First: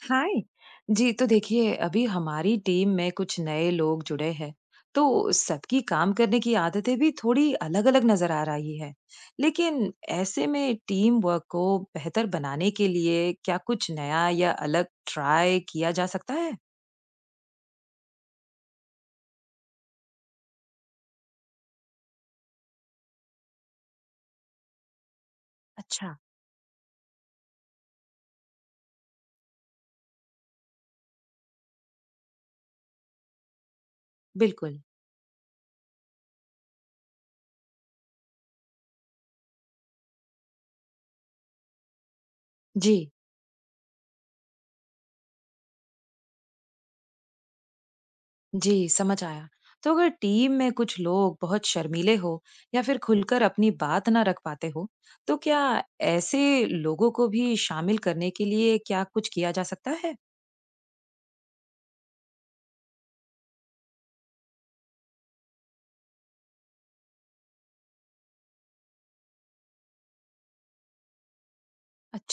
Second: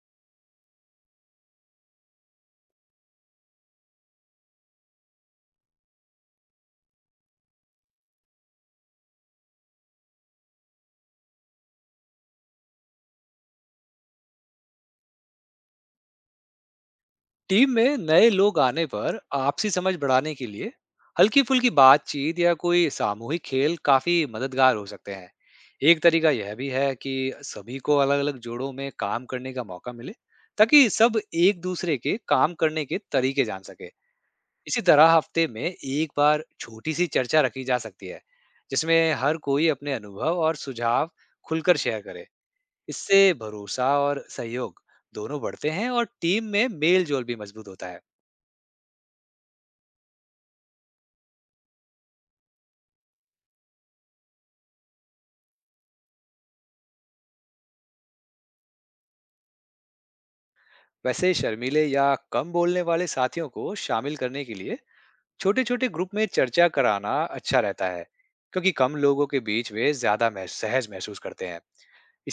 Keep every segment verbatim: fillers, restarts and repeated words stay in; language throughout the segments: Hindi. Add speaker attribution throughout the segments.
Speaker 1: हाय। जी, तो देखिए अभी हमारी टीम में कुछ नए लोग जुड़े हैं, तो सबकी काम करने की आदतें भी थोड़ी अलग-अलग नजर आ रही है, लेकिन ऐसे में टीम वर्क को बेहतर बनाने के लिए क्या कुछ नया या अलग ट्राई किया जा सकता है?
Speaker 2: टीम में नए लोग आने पर आपसी समझ बढ़ाने के लिए हल्की फुल्की बातचीत या कोई सामूहिक खेल काफी मददगार हो सकते हैं। एक
Speaker 1: अच्छा।
Speaker 2: तरीका यह भी है कि सभी को अलग अलग जोड़ों में काम करने का मौका मिले, ताकि सब एक दूसरे के काम करने के तरीके जान सके।
Speaker 1: बिल्कुल।
Speaker 2: इसी तरह हफ्ते में एक बार छोटी सी चर्चा रखी जा सकती है, जिसमें हर कोई अपने अनुभव और सुझाव खुलकर शेयर करे।
Speaker 1: जी।
Speaker 2: इससे भरोसा और सहयोग दोनों बढ़ते हैं और टीम में मेल जोल भी मजबूत होता है।
Speaker 1: जी, समझ आया। तो अगर टीम में कुछ लोग बहुत शर्मीले हो या फिर खुलकर अपनी बात ना रख पाते हो, तो क्या ऐसे लोगों को भी शामिल करने के लिए क्या कुछ किया जा सकता है?
Speaker 2: वैसे शर्मीले या कम बोलने वाले साथियों को शामिल करने के लिए छोटे छोटे ग्रुप में चर्चा कराना अच्छा रहता है, क्योंकि कम लोगों के बीच वे ज्यादा मह- सहज महसूस करते हैं।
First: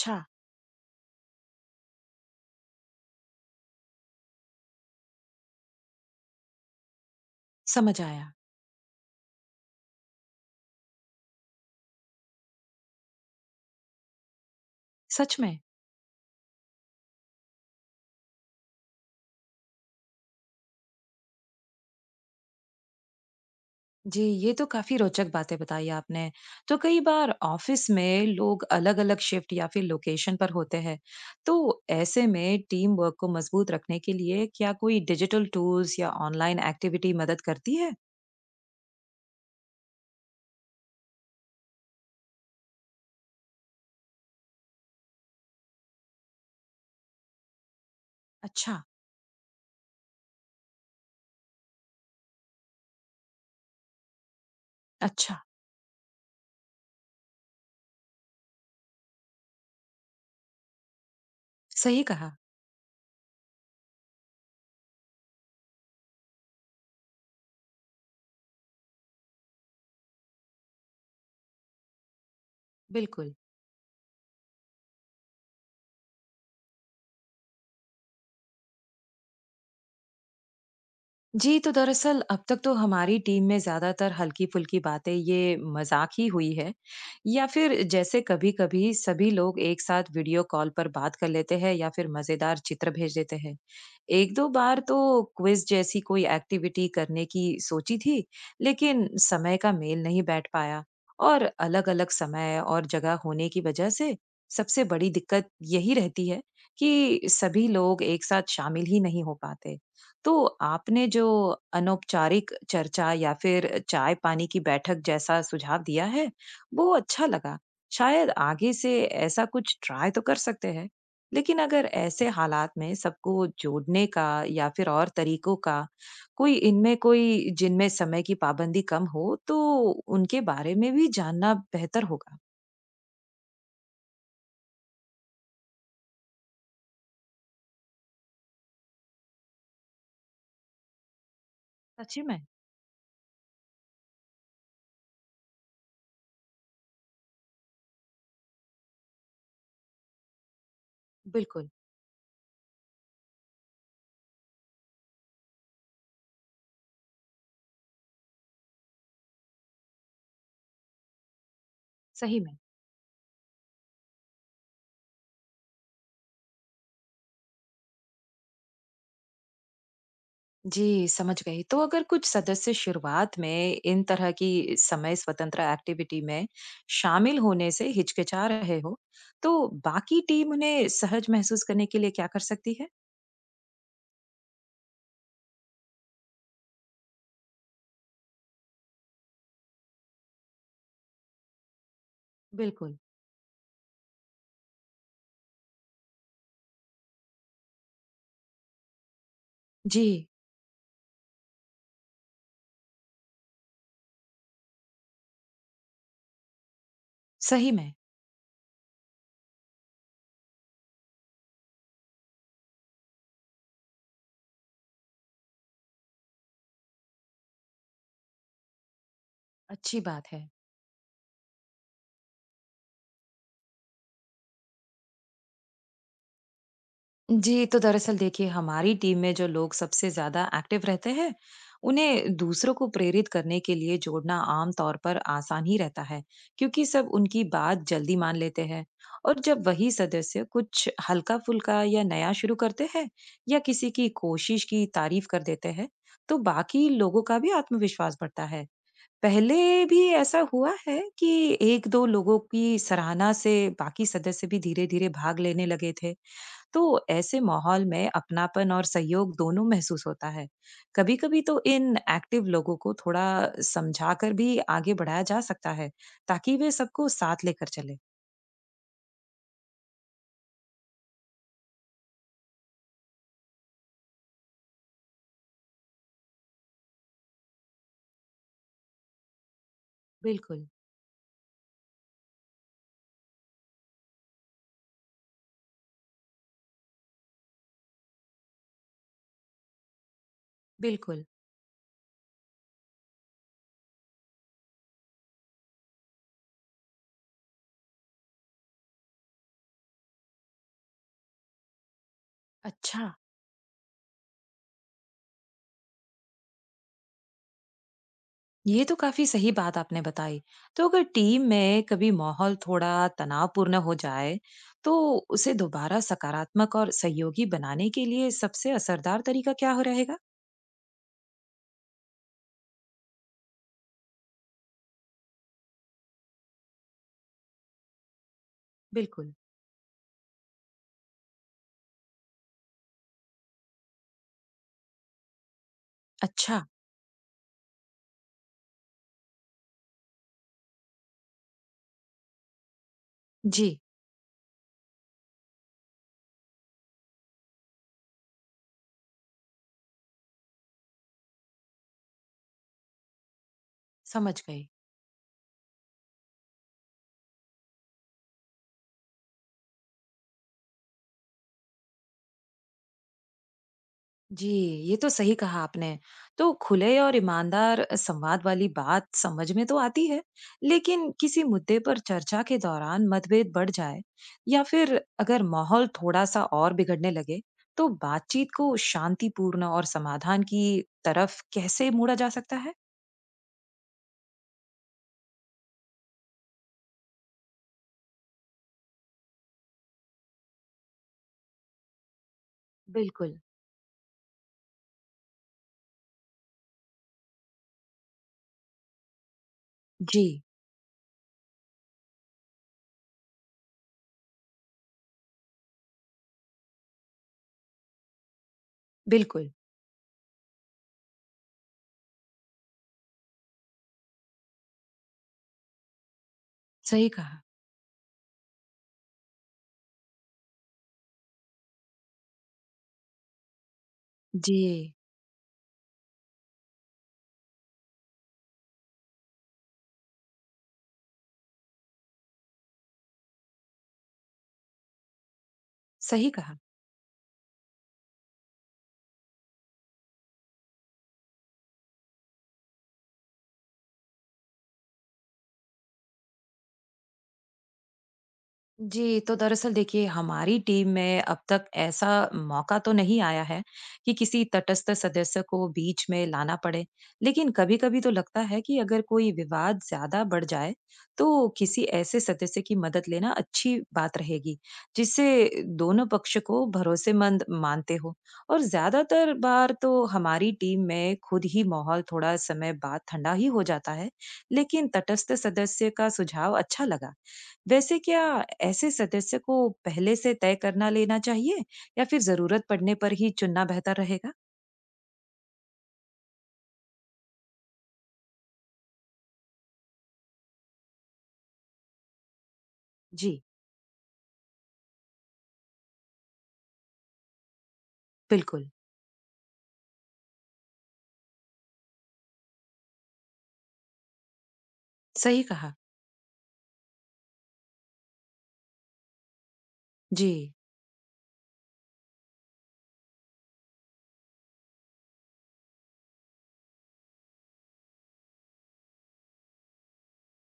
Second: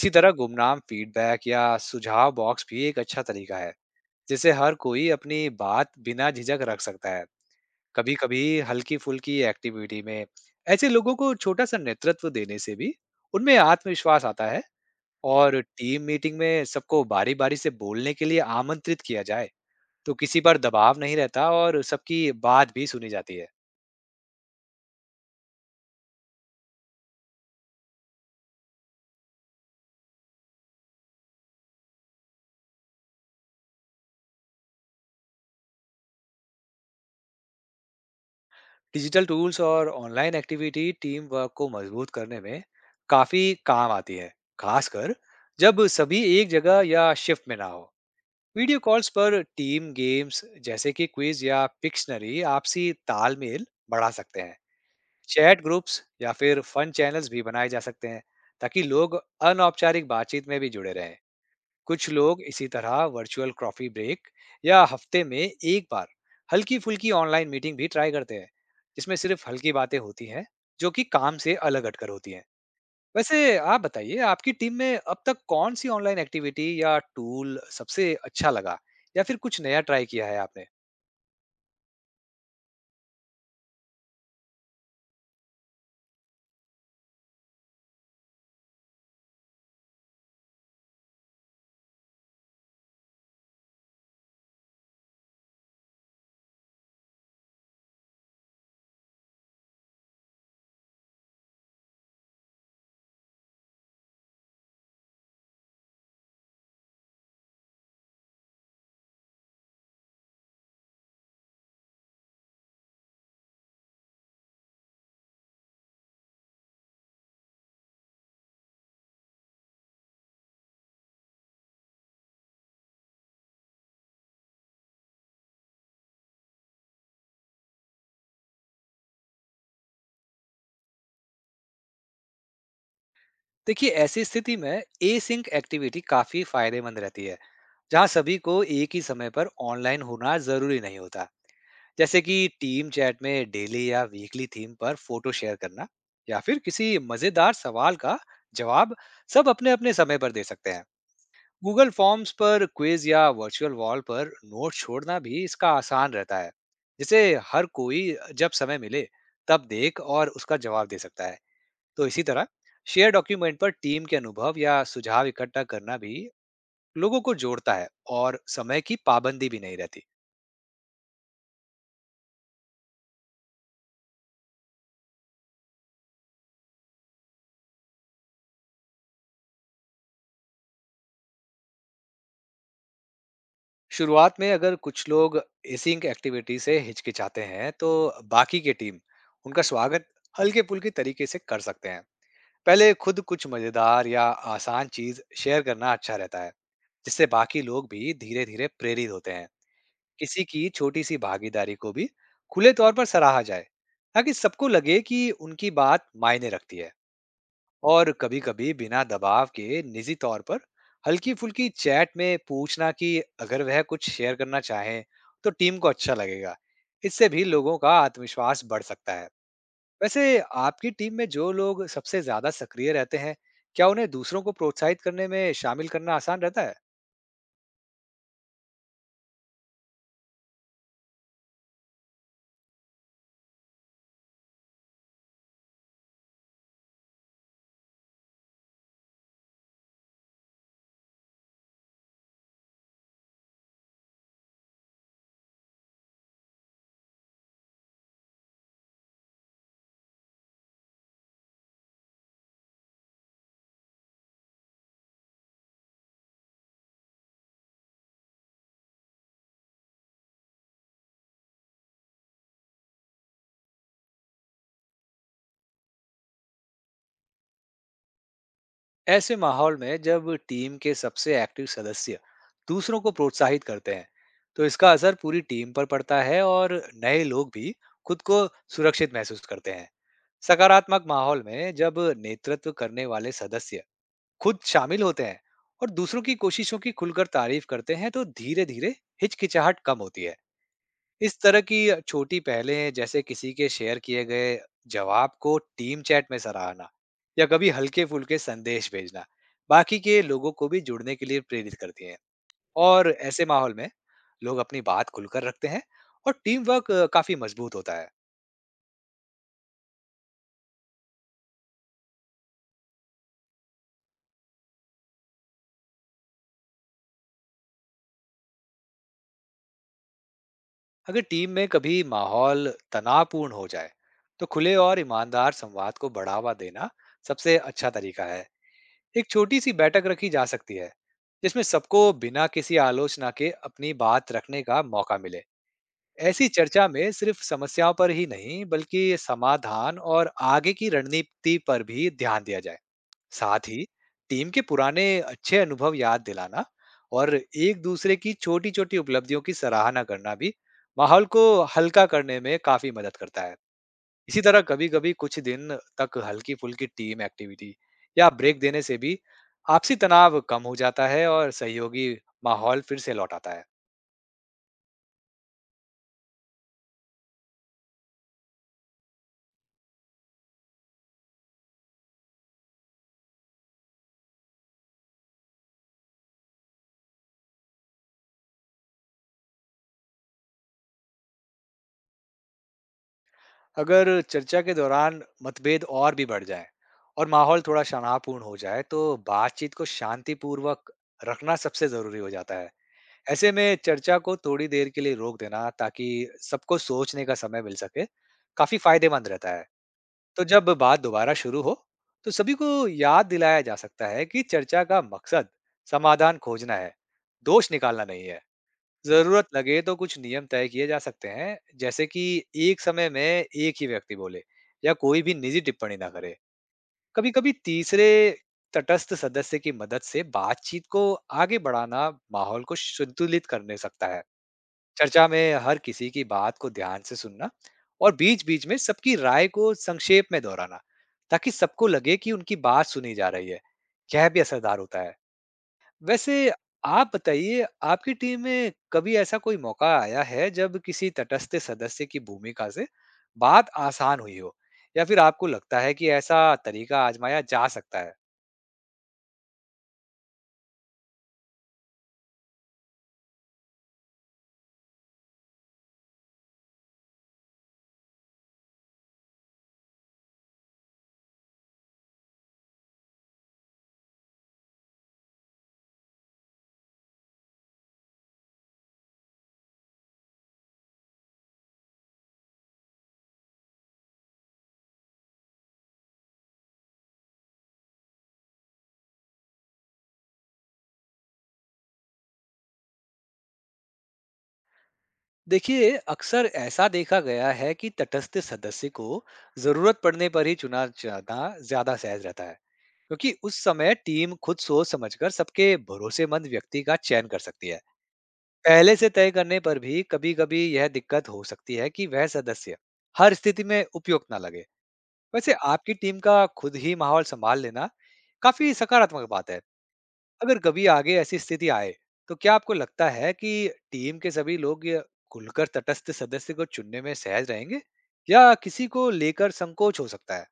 Speaker 2: इसी तरह गुमनाम फीडबैक या सुझाव बॉक्स भी एक अच्छा तरीका है, जिससे हर कोई अपनी बात बिना झिझक रख सकता है।
Speaker 1: समझ
Speaker 2: कभी
Speaker 1: आया।
Speaker 2: कभी हल्की फुल्की एक्टिविटी में ऐसे लोगों को छोटा सा नेतृत्व देने से भी उनमें आत्मविश्वास आता है।
Speaker 1: सच में।
Speaker 2: और टीम मीटिंग में सबको बारी बारी से बोलने के लिए आमंत्रित किया जाए, तो किसी पर दबाव नहीं रहता और सबकी बात भी सुनी जाती है।
Speaker 1: जी, ये तो काफी रोचक बातें बताई आपने। तो कई बार ऑफिस में लोग अलग-अलग शिफ्ट या फिर लोकेशन पर होते हैं, तो ऐसे में टीम वर्क को मजबूत रखने के लिए क्या कोई डिजिटल टूल्स या ऑनलाइन एक्टिविटी मदद करती है?
Speaker 2: डिजिटल टूल्स और ऑनलाइन एक्टिविटी टीम वर्क को मजबूत करने में काफी काम आती है, खासकर जब सभी एक जगह या शिफ्ट में ना हो।
Speaker 1: अच्छा।
Speaker 2: वीडियो कॉल्स पर टीम गेम्स, जैसे कि क्विज या पिक्शनरी, आपसी तालमेल बढ़ा सकते हैं।
Speaker 1: अच्छा।
Speaker 2: चैट ग्रुप्स या फिर फन चैनल्स भी बनाए जा सकते हैं, ताकि लोग अनौपचारिक बातचीत में भी जुड़े रहें।
Speaker 1: सही
Speaker 2: कुछ
Speaker 1: कहा।
Speaker 2: लोग इसी तरह वर्चुअल कॉफी ब्रेक या हफ्ते में एक बार हल्की फुल्की ऑनलाइन मीटिंग भी ट्राई करते हैं, जिसमें सिर्फ हल्की बातें होती हैं, जो कि काम से अलग हटकर होती हैं।
Speaker 1: बिल्कुल।
Speaker 2: वैसे आप बताइए, आपकी टीम में अब तक कौन सी ऑनलाइन एक्टिविटी या टूल सबसे अच्छा लगा, या फिर कुछ नया ट्राई किया है आपने?
Speaker 1: जी, तो दरअसल अब तक तो हमारी टीम में ज़्यादातर हल्की-फुल्की बातें ये मज़ाक ही हुई है, या फिर जैसे कभी-कभी सभी लोग एक साथ वीडियो कॉल पर बात कर लेते हैं या फिर मज़ेदार चित्र भेज देते हैं। एक दो बार तो क्विज़ जैसी कोई एक्टिविटी करने की सोची थी, लेकिन समय का मेल नहीं बैठ पाया, और अलग-अलग समय और जगह होने की वज़ह से सबसे बड़ी दिक्कत यही रहती है कि सभी लोग एक साथ शामिल ही नहीं हो पाते। तो आपने जो अनौपचारिक चर्चा या फिर चाय पानी की बैठक जैसा सुझाव दिया है, वो अच्छा लगा। शायद आगे से ऐसा कुछ ट्राई तो कर सकते हैं, लेकिन अगर ऐसे हालात में सबको जोड़ने का या फिर और तरीकों का कोई इनमें कोई जिनमें समय की पाबंदी कम हो, तो उनके बारे में भी जानना बेहतर होगा।
Speaker 2: देखिए ऐसी स्थिति में ए सिंक एक्टिविटी काफी फायदेमंद रहती है, जहाँ सभी को एक ही समय पर ऑनलाइन होना जरूरी नहीं होता।
Speaker 1: सच
Speaker 2: जैसे कि
Speaker 1: में।
Speaker 2: टीम चैट में डेली या वीकली थीम पर फोटो शेयर करना, या फिर किसी मजेदार सवाल का जवाब सब अपने अपने समय पर दे सकते हैं।
Speaker 1: बिल्कुल।
Speaker 2: गूगल फॉर्म्स पर क्विज या वर्चुअल वॉल पर नोट छोड़ना भी इसका आसान रहता है, जिसे हर कोई जब समय मिले तब देख और उसका जवाब दे सकता है। तो इसी
Speaker 1: सही
Speaker 2: तरह
Speaker 1: में।
Speaker 2: शेयर डॉक्यूमेंट पर टीम के अनुभव या सुझाव इकट्ठा करना भी लोगों को जोड़ता है और समय की पाबंदी भी नहीं रहती।
Speaker 1: जी, समझ गई। तो अगर कुछ सदस्य शुरुआत में इन तरह की समय स्वतंत्र एक्टिविटी में शामिल होने से हिचकिचा रहे हो, तो बाकी टीम उन्हें सहज महसूस करने के लिए क्या कर सकती है?
Speaker 2: शुरुआत में अगर कुछ लोग एसिंक एक्टिविटी से हिचकिचाते हैं, तो बाकी के टीम उनका स्वागत हल्के फुल्के तरीके से कर सकते हैं। पहले
Speaker 1: बिल्कुल।
Speaker 2: खुद कुछ मजेदार या आसान चीज शेयर करना अच्छा रहता है, जिससे बाकी लोग भी धीरे धीरे प्रेरित होते हैं।
Speaker 1: जी।
Speaker 2: किसी की छोटी सी भागीदारी को भी खुले तौर पर सराहा जाए, ताकि सबको लगे कि उनकी बात मायने रखती है।
Speaker 1: सही में।
Speaker 2: और कभी-कभी बिना दबाव के निजी तौर पर हल्की-फुल्की चैट में पूछना कि अगर वह कुछ शेयर करना चाहें, तो टीम को अच्छा लगेगा। इससे भी लोगों का आत्मविश्वास बढ़ सकता है।
Speaker 1: अच्छी बात
Speaker 2: वैसे
Speaker 1: है।
Speaker 2: आपकी टीम में जो लोग सबसे ज़्यादा सक्रिय रहते हैं, क्या उन्हें दूसरों को प्रोत्साहित करने में शामिल करना आसान रहता है?
Speaker 1: जी, तो दरअसल देखिए हमारी टीम में जो लोग सबसे ज्यादा एक्टिव रहते हैं, उन्हें दूसरों को प्रेरित करने के लिए जोड़ना आम तौर पर आसान ही रहता है, क्योंकि सब उनकी बात जल्दी मान लेते हैं। और जब वही सदस्य कुछ हल्का फुल्का या नया शुरू करते हैं या किसी की कोशिश की तारीफ कर देते हैं, तो बाकी लोगों का भी आत्मविश्वास बढ़ता है। पहले भी ऐसा हुआ है कि एक दो लोगों की सराहना से बाकी सदस्य भी धीरे धीरे भाग लेने लगे थे। तो ऐसे माहौल में अपनापन और सहयोग दोनों महसूस होता है। कभी कभी तो इन एक्टिव लोगों को थोड़ा समझाकर भी आगे बढ़ाया जा सकता है, ताकि वे सबको साथ लेकर चले।
Speaker 2: ऐसे माहौल में जब टीम के सबसे एक्टिव सदस्य दूसरों को प्रोत्साहित करते हैं, तो इसका असर पूरी टीम पर पड़ता है और नए लोग भी खुद को सुरक्षित महसूस करते हैं।
Speaker 1: बिल्कुल।
Speaker 2: सकारात्मक माहौल में जब नेतृत्व करने वाले सदस्य खुद शामिल होते हैं और दूसरों की कोशिशों की खुलकर तारीफ करते हैं, तो धीरे धीरे हिचकिचाहट कम होती है।
Speaker 1: बिल्कुल।
Speaker 2: इस तरह की छोटी पहलें, जैसे किसी के शेयर किए गए जवाब को टीम चैट में सराहना या कभी हल्के फुल्के संदेश भेजना, बाकी के लोगों को भी जुड़ने के लिए प्रेरित करती हैं।
Speaker 1: अच्छा,
Speaker 2: और ऐसे माहौल में लोग अपनी बात खुलकर रखते हैं और टीम वर्क अ, काफी मजबूत होता है।
Speaker 1: ये तो काफी सही बात आपने बताई। तो अगर टीम में कभी माहौल थोड़ा तनावपूर्ण हो जाए, तो उसे दोबारा सकारात्मक और सहयोगी बनाने के लिए सबसे असरदार तरीका क्या हो रहेगा?
Speaker 2: अगर टीम में कभी माहौल तनावपूर्ण हो जाए, तो खुले और ईमानदार संवाद को बढ़ावा देना सबसे अच्छा तरीका है। एक
Speaker 1: बिल्कुल।
Speaker 2: छोटी सी बैठक रखी जा सकती है, जिसमें सबको बिना किसी आलोचना के अपनी बात रखने का मौका मिले। ऐसी
Speaker 1: अच्छा।
Speaker 2: चर्चा में सिर्फ समस्याओं पर ही नहीं, बल्कि समाधान और आगे की रणनीति पर भी ध्यान दिया जाए। साथ
Speaker 1: जी,
Speaker 2: ही टीम के पुराने अच्छे अनुभव याद दिलाना और एक दूसरे की छोटी छोटी उपलब्धियों की सराहना करना भी माहौल को हल्का करने में काफी मदद करता है।
Speaker 1: समझ
Speaker 2: इसी तरह
Speaker 1: गई।
Speaker 2: कभी-कभी कुछ दिन तक हल्की-फुल्की टीम एक्टिविटी या ब्रेक देने से भी आपसी तनाव कम हो जाता है और सहयोगी माहौल फिर से लौट आता है।
Speaker 1: जी, ये तो सही कहा आपने। तो खुले और ईमानदार संवाद वाली बात समझ में तो आती है, लेकिन किसी मुद्दे पर चर्चा के दौरान मतभेद बढ़ जाए या फिर अगर माहौल थोड़ा-सा और बिगड़ने लगे, तो बातचीत को शांतिपूर्ण और समाधान की तरफ कैसे मोड़ा जा सकता है?
Speaker 2: अगर चर्चा के दौरान मतभेद और भी बढ़ जाए और माहौल थोड़ा तनावपूर्ण हो जाए, तो बातचीत को शांतिपूर्वक रखना सबसे ज़रूरी हो जाता है।
Speaker 1: बिल्कुल।
Speaker 2: ऐसे में चर्चा को थोड़ी देर के लिए रोक देना, ताकि सबको सोचने का समय मिल सके, काफ़ी फ़ायदेमंद रहता है।
Speaker 1: जी,
Speaker 2: तो जब बात दोबारा शुरू हो, तो सभी को याद दिलाया जा सकता है कि चर्चा का मकसद समाधान खोजना है, दोष निकालना नहीं है। जरूरत
Speaker 1: बिल्कुल,
Speaker 2: लगे तो कुछ नियम तय किए जा सकते हैं, जैसे कि एक समय में एक ही व्यक्ति बोले या कोई भी निजी टिप्पणी ना करे।
Speaker 1: सही
Speaker 2: कभी
Speaker 1: कहा।
Speaker 2: कभी तीसरे तटस्थ सदस्य की मदद से बातचीत को आगे बढ़ाना माहौल को संतुलित करने सकता है।
Speaker 1: जी,
Speaker 2: चर्चा में हर किसी की बात को ध्यान से सुनना और बीच-बीच में सबकी राय को संक्षेप में दोहराना, ताकि सबको लगे कि उनकी बात सुनी जा रही है, यह भी असरदार होता है।
Speaker 1: सही
Speaker 2: वैसे
Speaker 1: कहा।
Speaker 2: आप बताइए, आपकी टीम में कभी ऐसा कोई मौका आया है जब किसी तटस्थ सदस्य की भूमिका से बात आसान हुई हो, या फिर आपको लगता है कि ऐसा तरीका आजमाया जा सकता है?
Speaker 1: जी, तो दरअसल देखिए हमारी टीम में अब तक ऐसा मौका तो नहीं आया है कि किसी तटस्थ सदस्य को बीच में लाना पड़े, लेकिन कभी-कभी तो लगता है कि अगर कोई विवाद ज्यादा बढ़ जाए, तो किसी ऐसे सदस्य की मदद लेना अच्छी बात रहेगी, जिससे दोनों पक्ष को भरोसेमंद मानते हो। और ज्यादातर बार तो हमारी टीम में खुद ही माहौल थोड़ा समय बाद ठंडा ही हो जाता है, लेकिन तटस्थ सदस्य का सुझाव अच्छा लगा। वैसे क्या ऐसे सदस्य को पहले से तय करना लेना चाहिए या फिर जरूरत पड़ने पर ही चुनना बेहतर रहेगा?
Speaker 2: देखिए, अक्सर ऐसा देखा गया है कि तटस्थ सदस्य को ज़रूरत पड़ने पर ही चुना जाना ज़्यादा सहज रहता है। क्योंकि
Speaker 1: जी।
Speaker 2: उस समय टीम खुद सोच समझकर सबके भरोसेमंद व्यक्ति का चयन कर सकती है।
Speaker 1: बिल्कुल।
Speaker 2: पहले से तय करने पर भी कभी कभी यह दिक्कत हो सकती है कि वह सदस्य हर स्थिति में उपयुक्त ना लगे।
Speaker 1: सही
Speaker 2: वैसे
Speaker 1: कहा।
Speaker 2: आपकी टीम का खुद ही माहौल संभाल लेना काफी सकारात्मक बात है।
Speaker 1: जी,
Speaker 2: अगर कभी आगे ऐसी स्थिति आए, तो क्या आपको लगता है कि टीम के सभी लोग यह खुलकर तटस्थ सदस्य को चुनने में सहज रहेंगे, या किसी को लेकर संकोच हो सकता है?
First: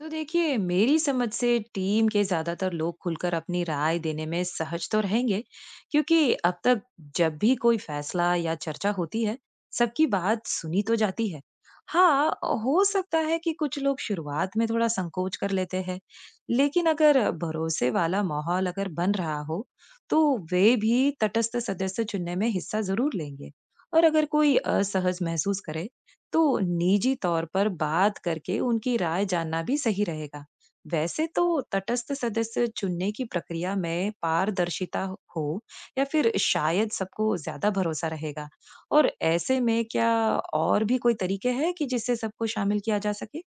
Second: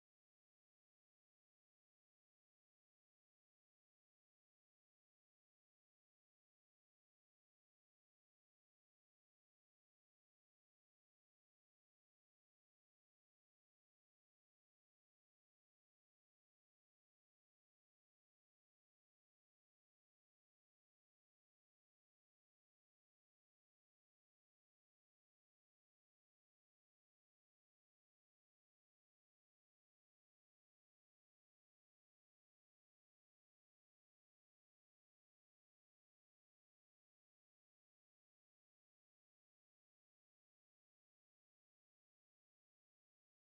Speaker 1: तो देखिए मेरी समझ से टीम के ज्यादातर लोग खुलकर अपनी राय देने में सहज तो रहेंगे, क्योंकि अब तक जब भी कोई फैसला या चर्चा होती है, सबकी बात सुनी तो जाती है। हाँ, हो सकता है कि कुछ लोग शुरुआत में थोड़ा संकोच कर लेते हैं, लेकिन अगर भरोसे वाला माहौल अगर बन रहा हो, तो वे भी तटस्थ सदस्य चुनने में हिस्सा जरूर लेंगे। और अगर कोई असहज महसूस करे, तो निजी तौर पर बात करके उनकी राय जानना भी सही रहेगा। वैसे तो तटस्थ सदस्य चुनने की प्रक्रिया में पारदर्शिता हो, या फिर शायद सबको ज्यादा भरोसा रहेगा। और ऐसे में क्या और भी कोई तरीके हैं कि जिससे सबको शामिल किया जा सके?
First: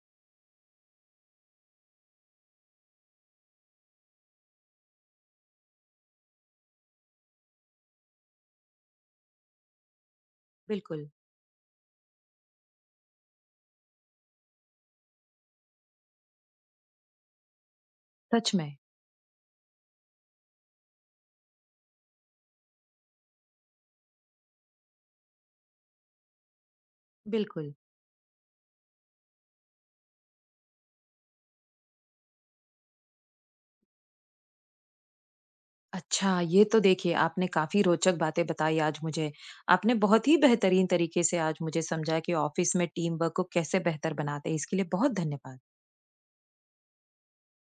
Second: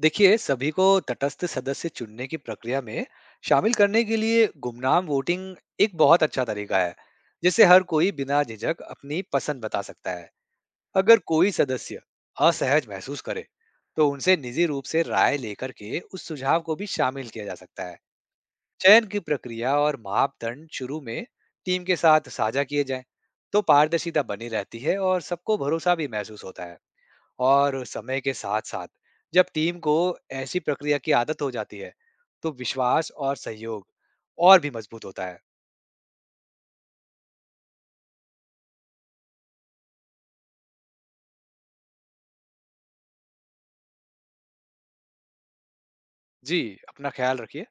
Speaker 2: देखिए सभी को तटस्थ सदस्य चुनने की प्रक्रिया में शामिल करने के लिए गुमनाम वोटिंग एक बहुत अच्छा तरीका है, जिससे हर कोई बिना झिझक अपनी पसंद बता सकता है।
Speaker 1: बिल्कुल।
Speaker 2: अगर कोई सदस्य असहज महसूस करे, तो उनसे निजी रूप से राय लेकर के उस सुझाव को भी शामिल किया जा सकता है।
Speaker 1: सच में।
Speaker 2: चयन की प्रक्रिया और मापदंड शुरू में टीम के साथ साझा किए जाएं, तो पारदर्शिता बनी रहती है और सबको भरोसा भी महसूस होता है।
Speaker 1: बिल्कुल।
Speaker 2: और समय के साथ साथ जब टीम को ऐसी प्रक्रिया की आदत हो जाती है, तो विश्वास और सहयोग और भी मजबूत होता है।
Speaker 1: अच्छा, ये तो देखिए आपने काफी रोचक बातें बताई आज मुझे। आपने बहुत ही बेहतरीन तरीके से आज मुझे समझाया कि ऑफिस में टीम वर्क को कैसे बेहतर बनाते हैं, इसके लिए बहुत धन्यवाद।
Speaker 2: जी, अपना ख्याल रखिए।